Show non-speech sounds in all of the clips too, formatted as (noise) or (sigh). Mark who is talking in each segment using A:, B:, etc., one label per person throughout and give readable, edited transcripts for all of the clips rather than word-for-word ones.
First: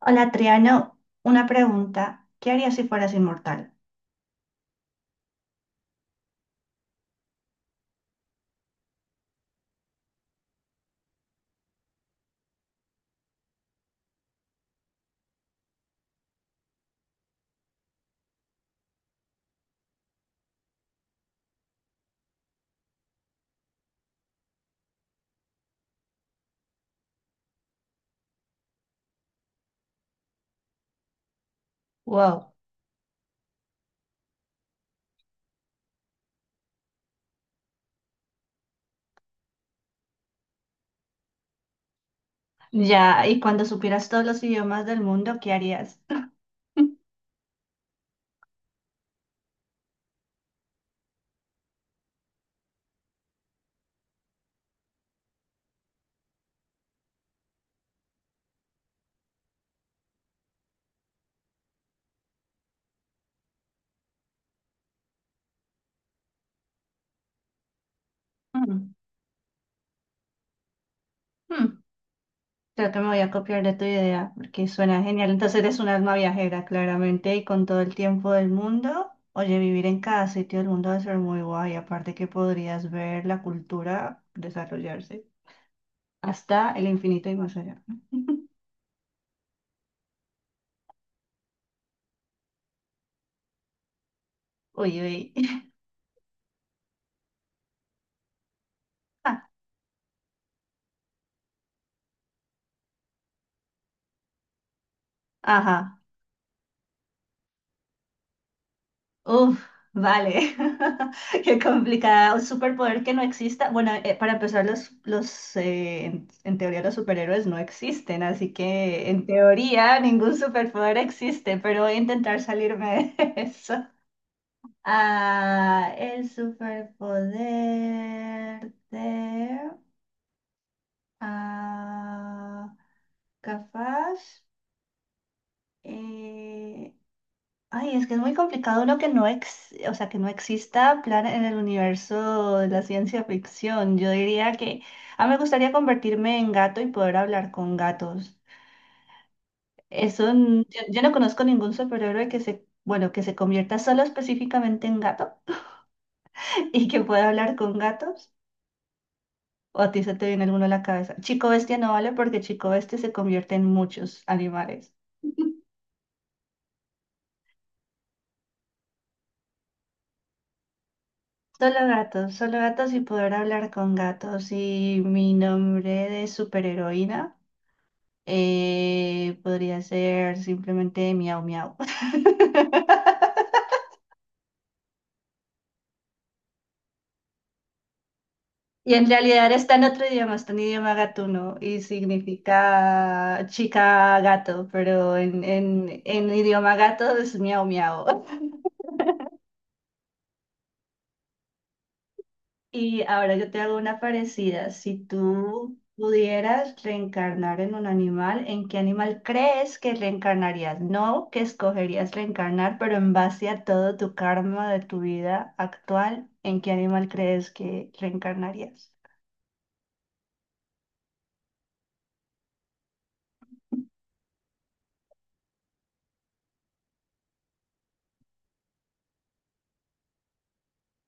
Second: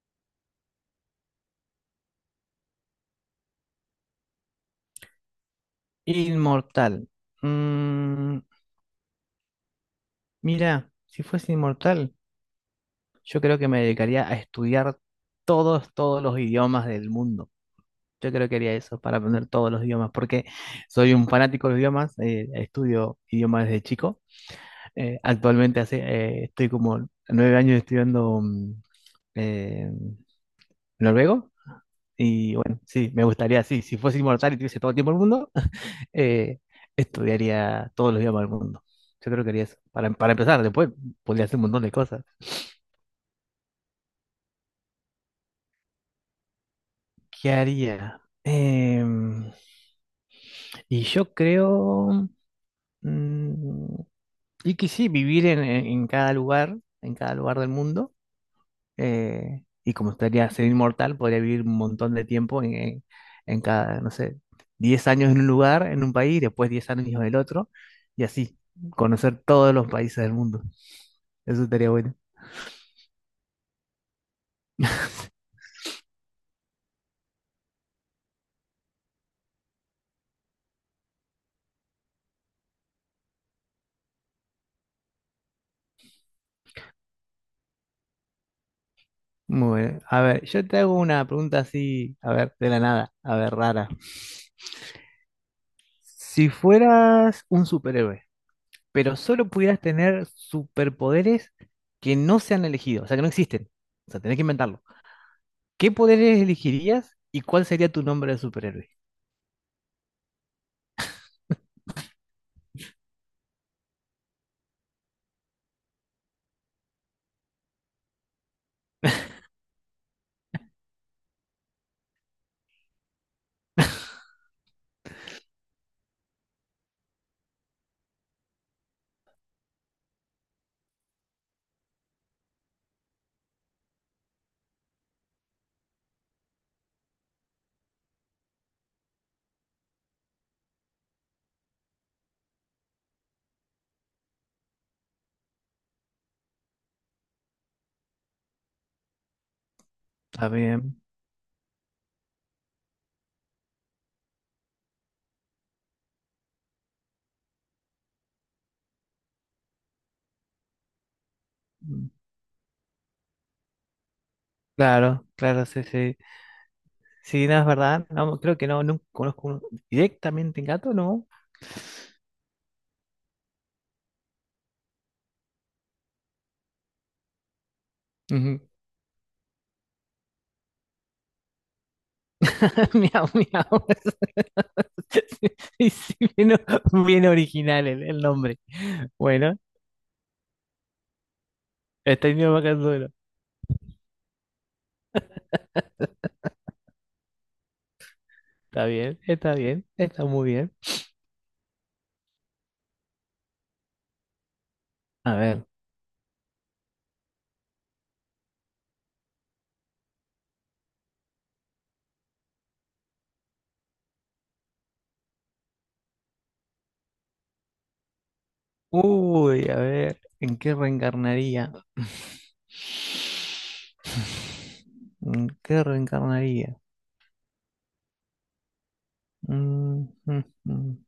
A: Hola, Triano, una pregunta. ¿Qué harías si fueras inmortal?
B: Inmortal. Mm, mira, si fuese inmortal, yo creo que me dedicaría a estudiar todos los idiomas del mundo. Yo creo que haría eso para aprender todos los idiomas, porque soy un fanático de los idiomas, estudio idiomas desde chico. Actualmente hace, estoy como 9 años estudiando eh, noruego.
A: Wow.
B: Y bueno, sí, me gustaría, sí, si fuese inmortal y tuviese todo el tiempo del mundo, eh, estudiaría todos los idiomas del mundo. Yo creo que haría eso. Para empezar, después podría hacer un montón de cosas.
A: Ya, y cuando supieras todos los idiomas del mundo, ¿qué harías?
B: ¿Qué haría? Y yo creo, mm, y que sí, vivir en cada lugar del mundo. Y como estaría ser inmortal, podría vivir un montón de tiempo en cada, no sé, 10 años en un lugar, en un país, después 10 años en el otro, y así,
A: Mm,
B: conocer todos los países del mundo. Eso
A: mm,
B: estaría bueno.
A: Creo que me voy a copiar de tu idea porque suena genial. Entonces eres un alma viajera, claramente, y con todo el tiempo del mundo. Oye, vivir en cada sitio del mundo debe ser muy guay. Aparte que podrías ver la cultura desarrollarse hasta el infinito y más allá. (laughs)
B: Muy bien. A ver, yo te hago una pregunta así, a ver, de la nada, a ver, rara.
A: Uy, uy. (laughs)
B: Si fueras un superhéroe, pero
A: Ah,
B: solo pudieras tener superpoderes que no se han elegido, o sea, que no existen, o sea, tenés que inventarlo. ¿Qué
A: ajá.
B: poderes elegirías y cuál sería tu nombre de superhéroe?
A: Uf, vale. (laughs) Qué complicado. Un superpoder que no exista. Bueno, para empezar, en teoría los superhéroes no existen, así que en teoría ningún superpoder existe, pero voy a intentar salirme de (laughs) eso. Ah, el superpoder de... ah, capaz... eh, ay, es que es muy complicado lo que no ex, o sea, que no exista plan en el universo de la ciencia ficción. Yo diría que a mí me gustaría convertirme en gato y poder hablar con gatos. Eso,
B: Está bien.
A: yo no conozco ningún superhéroe que se, bueno, que se convierta solo específicamente en gato (laughs) y que pueda hablar con gatos. ¿O a ti se te viene alguno a la cabeza? Chico Bestia no vale
B: Mm.
A: porque Chico Bestia se convierte en muchos animales.
B: Claro, claro,
A: (laughs)
B: sí, sí. Sí, no es verdad. No, creo que no, no conozco uno directamente en gato, ¿no?
A: Solo gatos y poder hablar con gatos. Y mi nombre de superheroína
B: Ujú.
A: podría ser simplemente miau miau.
B: (laughs) Miau,
A: (laughs)
B: miau. (laughs) Sí, sí, bien, bien original el nombre.
A: Y en realidad
B: Bueno,
A: está en otro idioma, está en idioma gatuno y
B: está en idioma kanzuro.
A: significa chica gato, pero en idioma gato es miau miau.
B: Está bien, está bien, está muy bien.
A: Y ahora yo te hago una parecida. Si
B: A ver.
A: tú pudieras reencarnar en un animal, ¿en qué animal crees que reencarnarías? No que escogerías reencarnar, pero en base a todo tu karma de tu vida actual, ¿en qué animal crees que reencarnarías?
B: Uy, a ver, ¿en qué reencarnaría? (laughs) (sighs) ¿En qué reencarnaría? Mm, mm, mm.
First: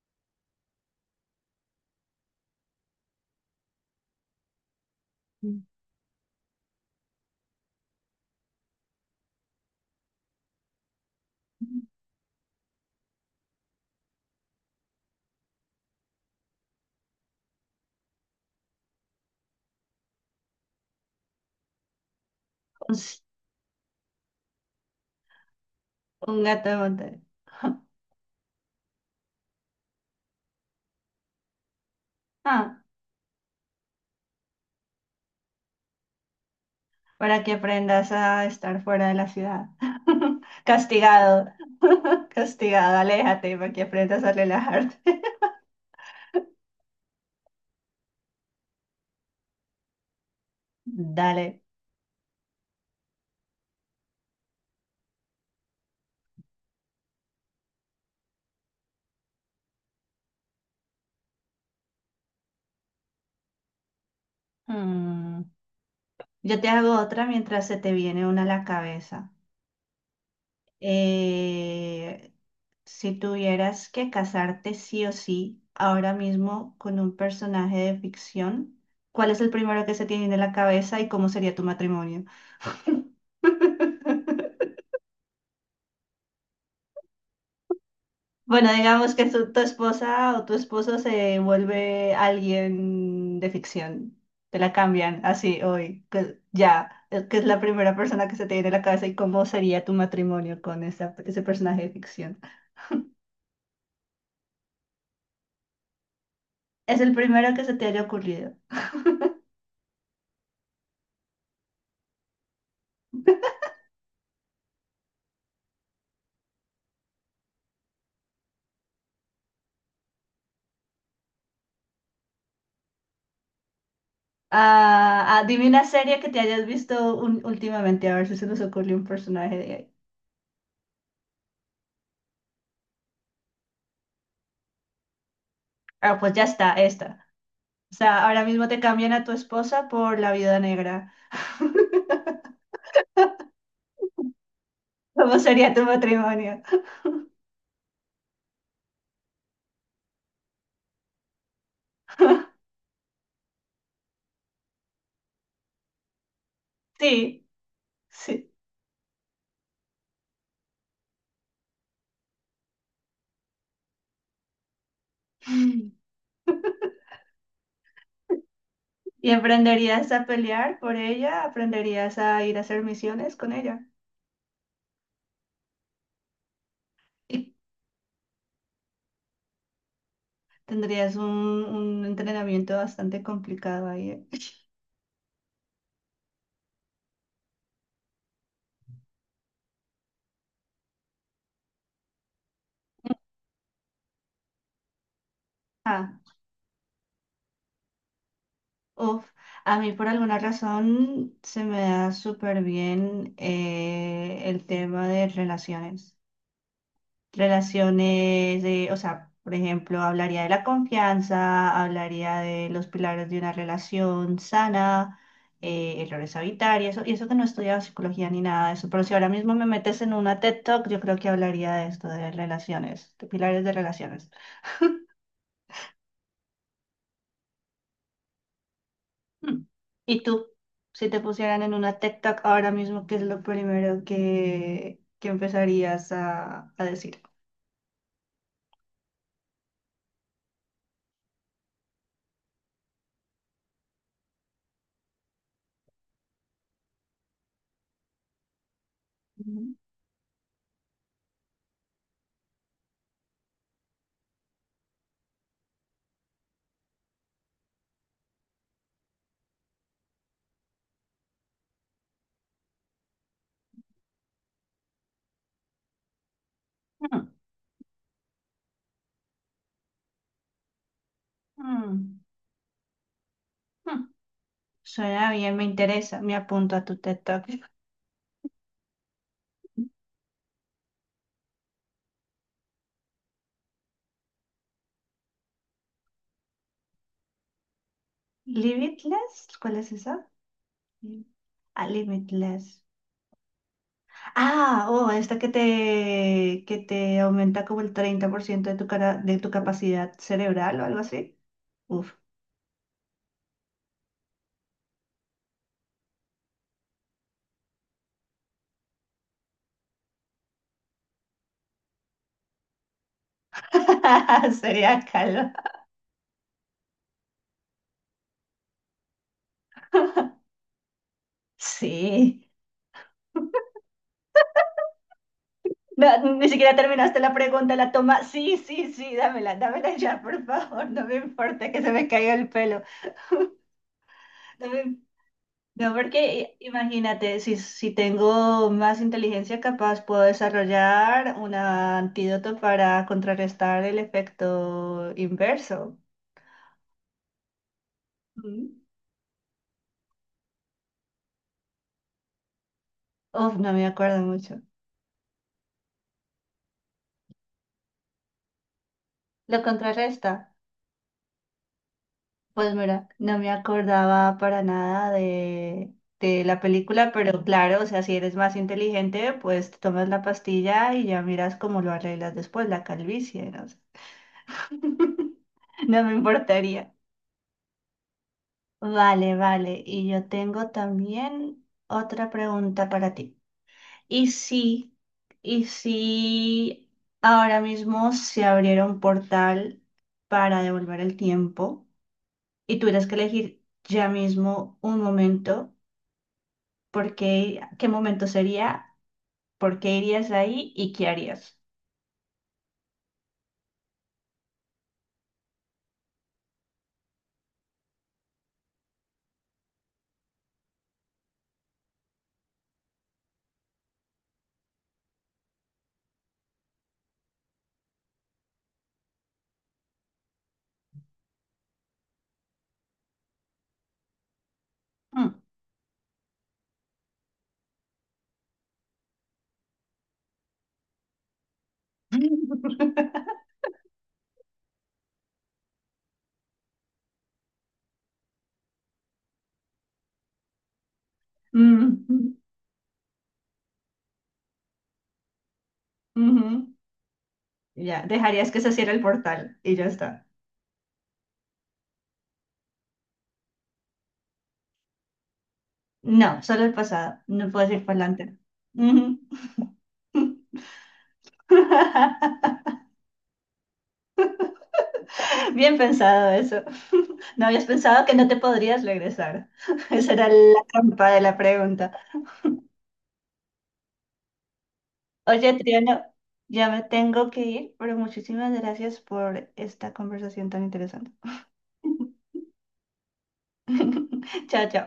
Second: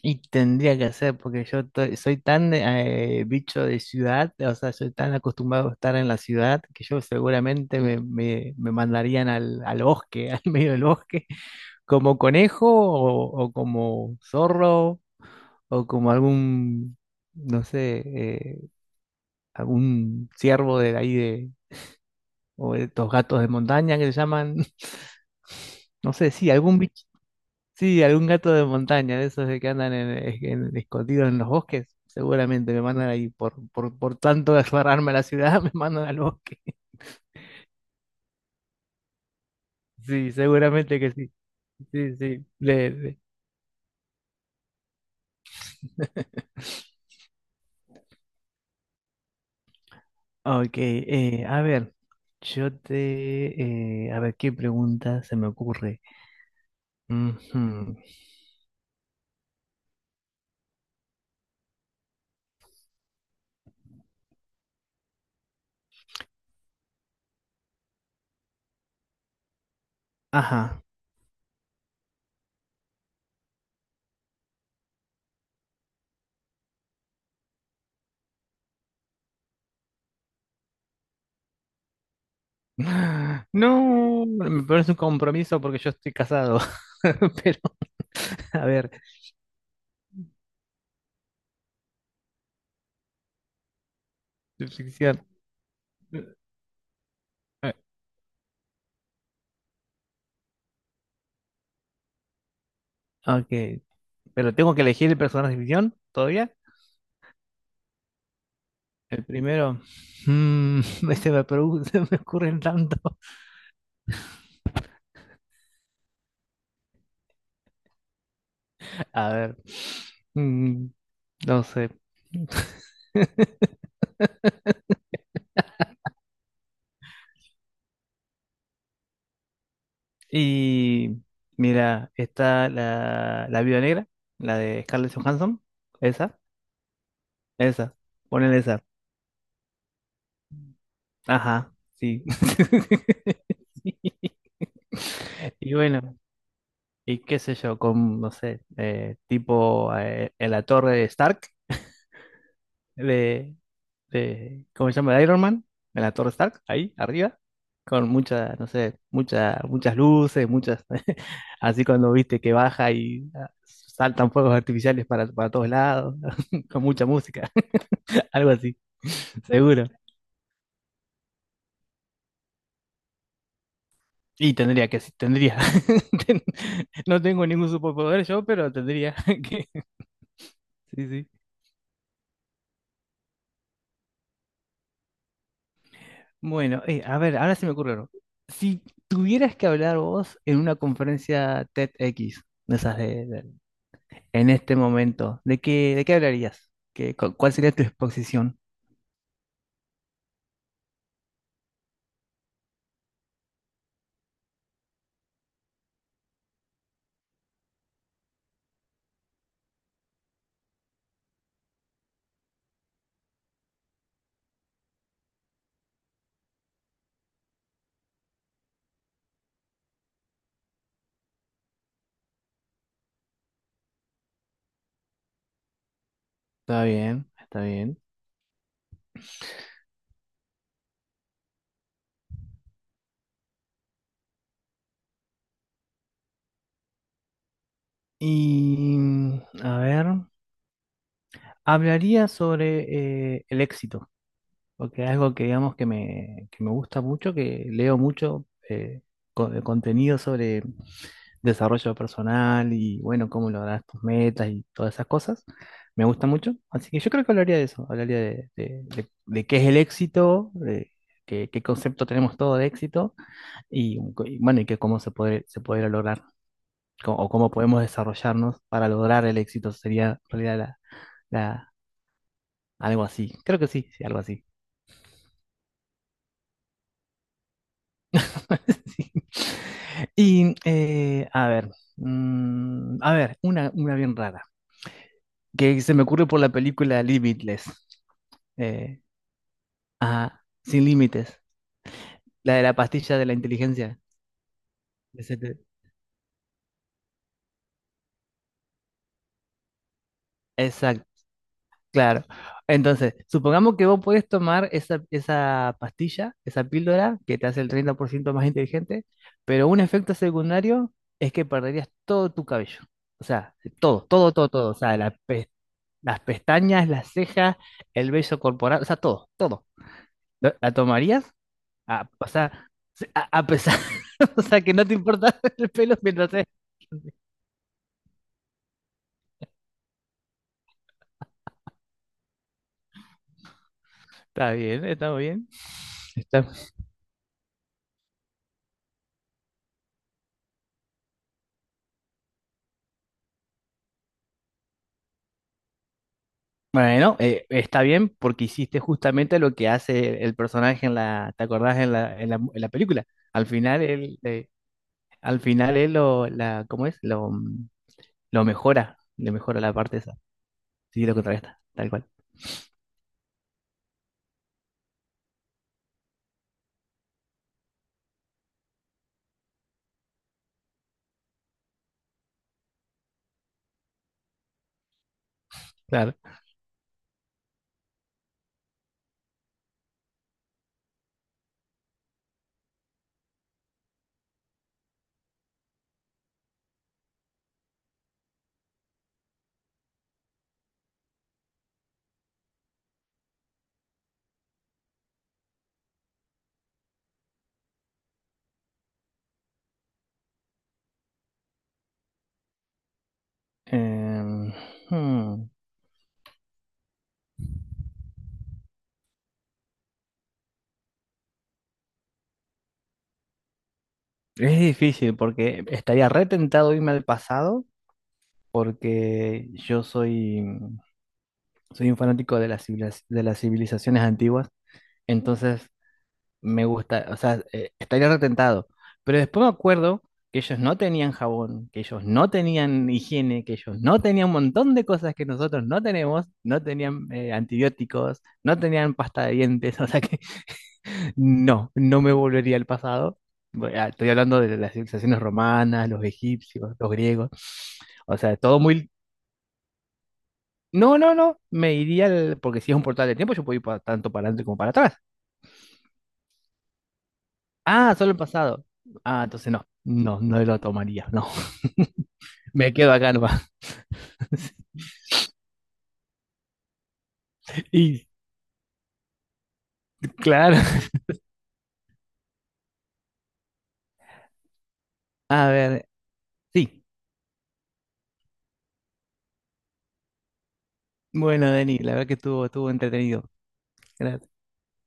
B: Y tendría que hacer, porque yo soy tan bicho de ciudad, o sea, soy tan
A: Ujú.
B: acostumbrado a estar en la ciudad que yo seguramente me mandarían al bosque, (laughs) al medio del bosque,
A: (laughs)
B: como conejo o como zorro o como algún, no sé, algún ciervo de ahí de, o de
A: Un,
B: estos
A: s-
B: gatos de montaña que se llaman, (laughs) no sé,
A: un
B: sí,
A: gato de
B: algún bicho.
A: montaña. (laughs)
B: Sí, algún gato de montaña, de esos de que andan escondidos en los bosques. Seguramente me
A: Ah,
B: mandan ahí por tanto de aferrarme a la ciudad, (laughs) me mandan al bosque.
A: para que aprendas a estar fuera de la ciudad.
B: Sí,
A: (laughs)
B: seguramente que sí.
A: Castigado,
B: Sí,
A: (laughs)
B: sí.
A: castigado, aléjate para que aprendas a relajarte.
B: Ok,
A: (laughs) Dale.
B: a ver, a ver, ¿qué pregunta se me ocurre? Ujú.
A: Mm, yo te hago otra mientras se te viene una a la cabeza.
B: Ajá.
A: Eh, si tuvieras que casarte sí o sí ahora mismo con un personaje de ficción, ¿cuál es el primero que se tiene en la cabeza y cómo sería tu matrimonio?
B: (gasps) (laughs) No, me
A: (laughs)
B: parece un compromiso porque yo estoy casado. (laughs) Pero, a
A: Bueno,
B: ver,
A: digamos que tu esposa o tu esposo se vuelve alguien de ficción. Te
B: de
A: la cambian
B: ficción.
A: así hoy, que ya, que es la primera persona que se te viene a la cabeza y cómo sería tu matrimonio con ese personaje de ficción.
B: Ok, pero tengo que elegir el personaje de ficción todavía.
A: Es el primero que se te haya ocurrido.
B: El primero. Mm, (laughs) (laughs) se me ocurren tanto. (laughs) A ver. mm, no sé. (laughs)
A: Dime una serie que te hayas visto últimamente, a ver si se nos ocurre un personaje de ahí.
B: Y mira, está la Viuda Negra, la de Scarlett Johansson.
A: Ah, pues
B: Esa,
A: ya está, esta. O
B: esa.
A: sea, ahora
B: Ponele
A: mismo te
B: esa.
A: cambian a tu esposa por la viuda negra.
B: Ajá, sí.
A: (laughs)
B: (laughs) Sí.
A: ¿Cómo sería
B: Y
A: tu
B: bueno,
A: matrimonio?
B: y qué sé yo, con, no sé, tipo en la torre de Stark de, de, ¿cómo se llama? De Iron Man, en la Torre Stark, ahí arriba,
A: Sí,
B: con
A: sí.
B: muchas, no sé, muchas, muchas luces, muchas, (laughs) así cuando viste que baja y ah, saltan fuegos artificiales para todos
A: Mm.
B: lados, (laughs) con mucha música, (laughs) algo así,
A: Y
B: seguro.
A: aprenderías a pelear por ella, aprenderías a ir a hacer misiones con ella.
B: Y tendría que, sí, tendría. (laughs) Ten- No tengo
A: Y
B: ningún superpoder yo, pero tendría (laughs) que, sí,
A: tendrías
B: sí.
A: un entrenamiento bastante complicado ahí. ¿Eh? (laughs)
B: Bueno, a ver, ahora se me ocurre uno. Si tuvieras que hablar vos en una conferencia TEDx, de esas de en este momento, de qué
A: Ah,
B: hablarías? Cuál sería tu exposición?
A: uf. A mí por alguna razón se me da súper bien el tema de relaciones. Relaciones de, o sea, por ejemplo, hablaría de la confianza, hablaría de los pilares de una relación sana, errores a evitar y eso que no he estudiado psicología ni nada de eso, pero si ahora mismo me metes en una TED Talk, yo creo que hablaría de esto, de relaciones, de pilares de relaciones.
B: Está bien, está bien.
A: Mm. ¿Y tú? Si te pusieran en una TED Talk ahora mismo, ¿qué es lo primero que empezarías a decir?
B: Y a ver, hablaría sobre el éxito, porque es algo que digamos que me gusta mucho, que leo mucho de
A: Mm.
B: contenido sobre desarrollo personal y bueno, cómo lograr tus metas y todas esas cosas. Me gusta mucho, así que yo creo que hablaría de eso, hablaría de, de qué es el éxito, de qué, qué concepto tenemos todo de éxito y, y bueno, y que cómo se podría lograr o cómo podemos desarrollarnos para lograr el éxito. Sería en realidad la, la-
A: Mm.
B: algo así. Creo que sí, sí,
A: Mm.
B: algo así.
A: Suena bien, me interesa. Me apunto a tu TED Talk.
B: (laughs) Sí. Y a ver, a ver, una bien rara, que se me ocurre por la película Limitless. Eh,
A: Limitless, ¿cuál es esa?
B: ajá, sin límites.
A: Ah,
B: La de la
A: Limitless.
B: pastilla de la inteligencia.
A: Ah, oh,
B: Ese
A: esta que
B: te-
A: que te aumenta como el 30% de tu cara, de tu capacidad cerebral o algo
B: Exacto.
A: así. Uf,
B: Claro. Entonces, supongamos que vos puedes tomar esa, esa pastilla, esa píldora que te hace el 30% más inteligente, pero un efecto secundario es que perderías todo tu cabello. O sea, todo, todo, todo,
A: (laughs)
B: todo. O sea,
A: sería calor.
B: las pestañas, las cejas, el vello corporal, o sea, todo, todo. ¿La tomarías? A, o
A: Sí.
B: sea, a pesar, (laughs) o sea, que no te importa (laughs) el pelo
A: No,
B: mientras...
A: ni
B: estés.
A: siquiera terminaste la pregunta, la toma. Sí, sí, sí, dámela, dámela ya, por favor. No me importa que se me caiga el pelo. (laughs)
B: Está
A: No
B: bien,
A: me
B: está muy bien.
A: No, porque imagínate, si tengo más inteligencia capaz, puedo desarrollar un antídoto para contrarrestar el efecto inverso.
B: Bueno, está bien porque
A: Mm.
B: hiciste justamente lo que hace el personaje en la, ¿te acordás en la película? Al
A: Uf, no
B: final
A: me
B: él,
A: acuerdo
B: eh,
A: mucho.
B: al final él lo, la, ¿cómo es? Lo, lo mejora, le
A: ¿Lo
B: mejora la parte esa.
A: contrarresta?
B: Sí, lo contrarresta, tal cual.
A: Pues mira, no me acordaba para nada de, de la película, pero claro, o sea, si eres más inteligente, pues te tomas la pastilla y ya miras cómo lo arreglas después, la calvicie, no sé. (laughs) No me
B: Claro.
A: importaría. Vale, vale. Y yo tengo también otra pregunta para ti. ¿Y si, ¿Y si ahora mismo se abriera un portal para devolver el tiempo y tuvieras que elegir ya mismo un momento, ¿ qué momento sería? ¿Por qué irías ahí y qué harías?
B: Em, hmm, es difícil porque estaría retentado irme al pasado porque yo soy, soy un fanático de las, de las civilizaciones antiguas.
A: Mm.
B: Entonces, me gusta, o sea, estaría retentado. Pero después me acuerdo que ellos no tenían jabón, que ellos no tenían
A: (laughs)
B: higiene, que ellos no tenían un montón de cosas que nosotros no tenemos, no tenían antibióticos, no tenían pasta de dientes, (laughs) o sea que no, no me
A: Mm,
B: volvería al pasado. Estoy hablando de las civilizaciones romanas, los
A: ujú.
B: egipcios, los griegos,
A: Ya,
B: o sea,
A: dejarías
B: todo
A: que se
B: muy...
A: cierre el portal y ya está.
B: No, no, no, porque si es un portal de tiempo, yo puedo ir tanto para adelante como para atrás.
A: No, solo el pasado. No puedes ir por
B: Ah, solo el
A: delante.
B: pasado.
A: Ujú.
B: Ah, entonces no, no, no lo tomaría, no. (laughs)
A: (laughs)
B: Me quedo acá nomás.
A: Bien pensado eso. (laughs) No habías
B: (laughs)
A: pensado
B: Y
A: que no te podrías regresar. (laughs) Esa era
B: claro,
A: la trampa de la pregunta.
B: a
A: Oye,
B: ver,
A: Triano, ya me
B: sí.
A: tengo que ir, pero muchísimas gracias por esta conversación tan interesante.
B: Bueno, Denis, la verdad que estuvo, estuvo entretenido. Gracias.
A: (laughs) Chao, chao.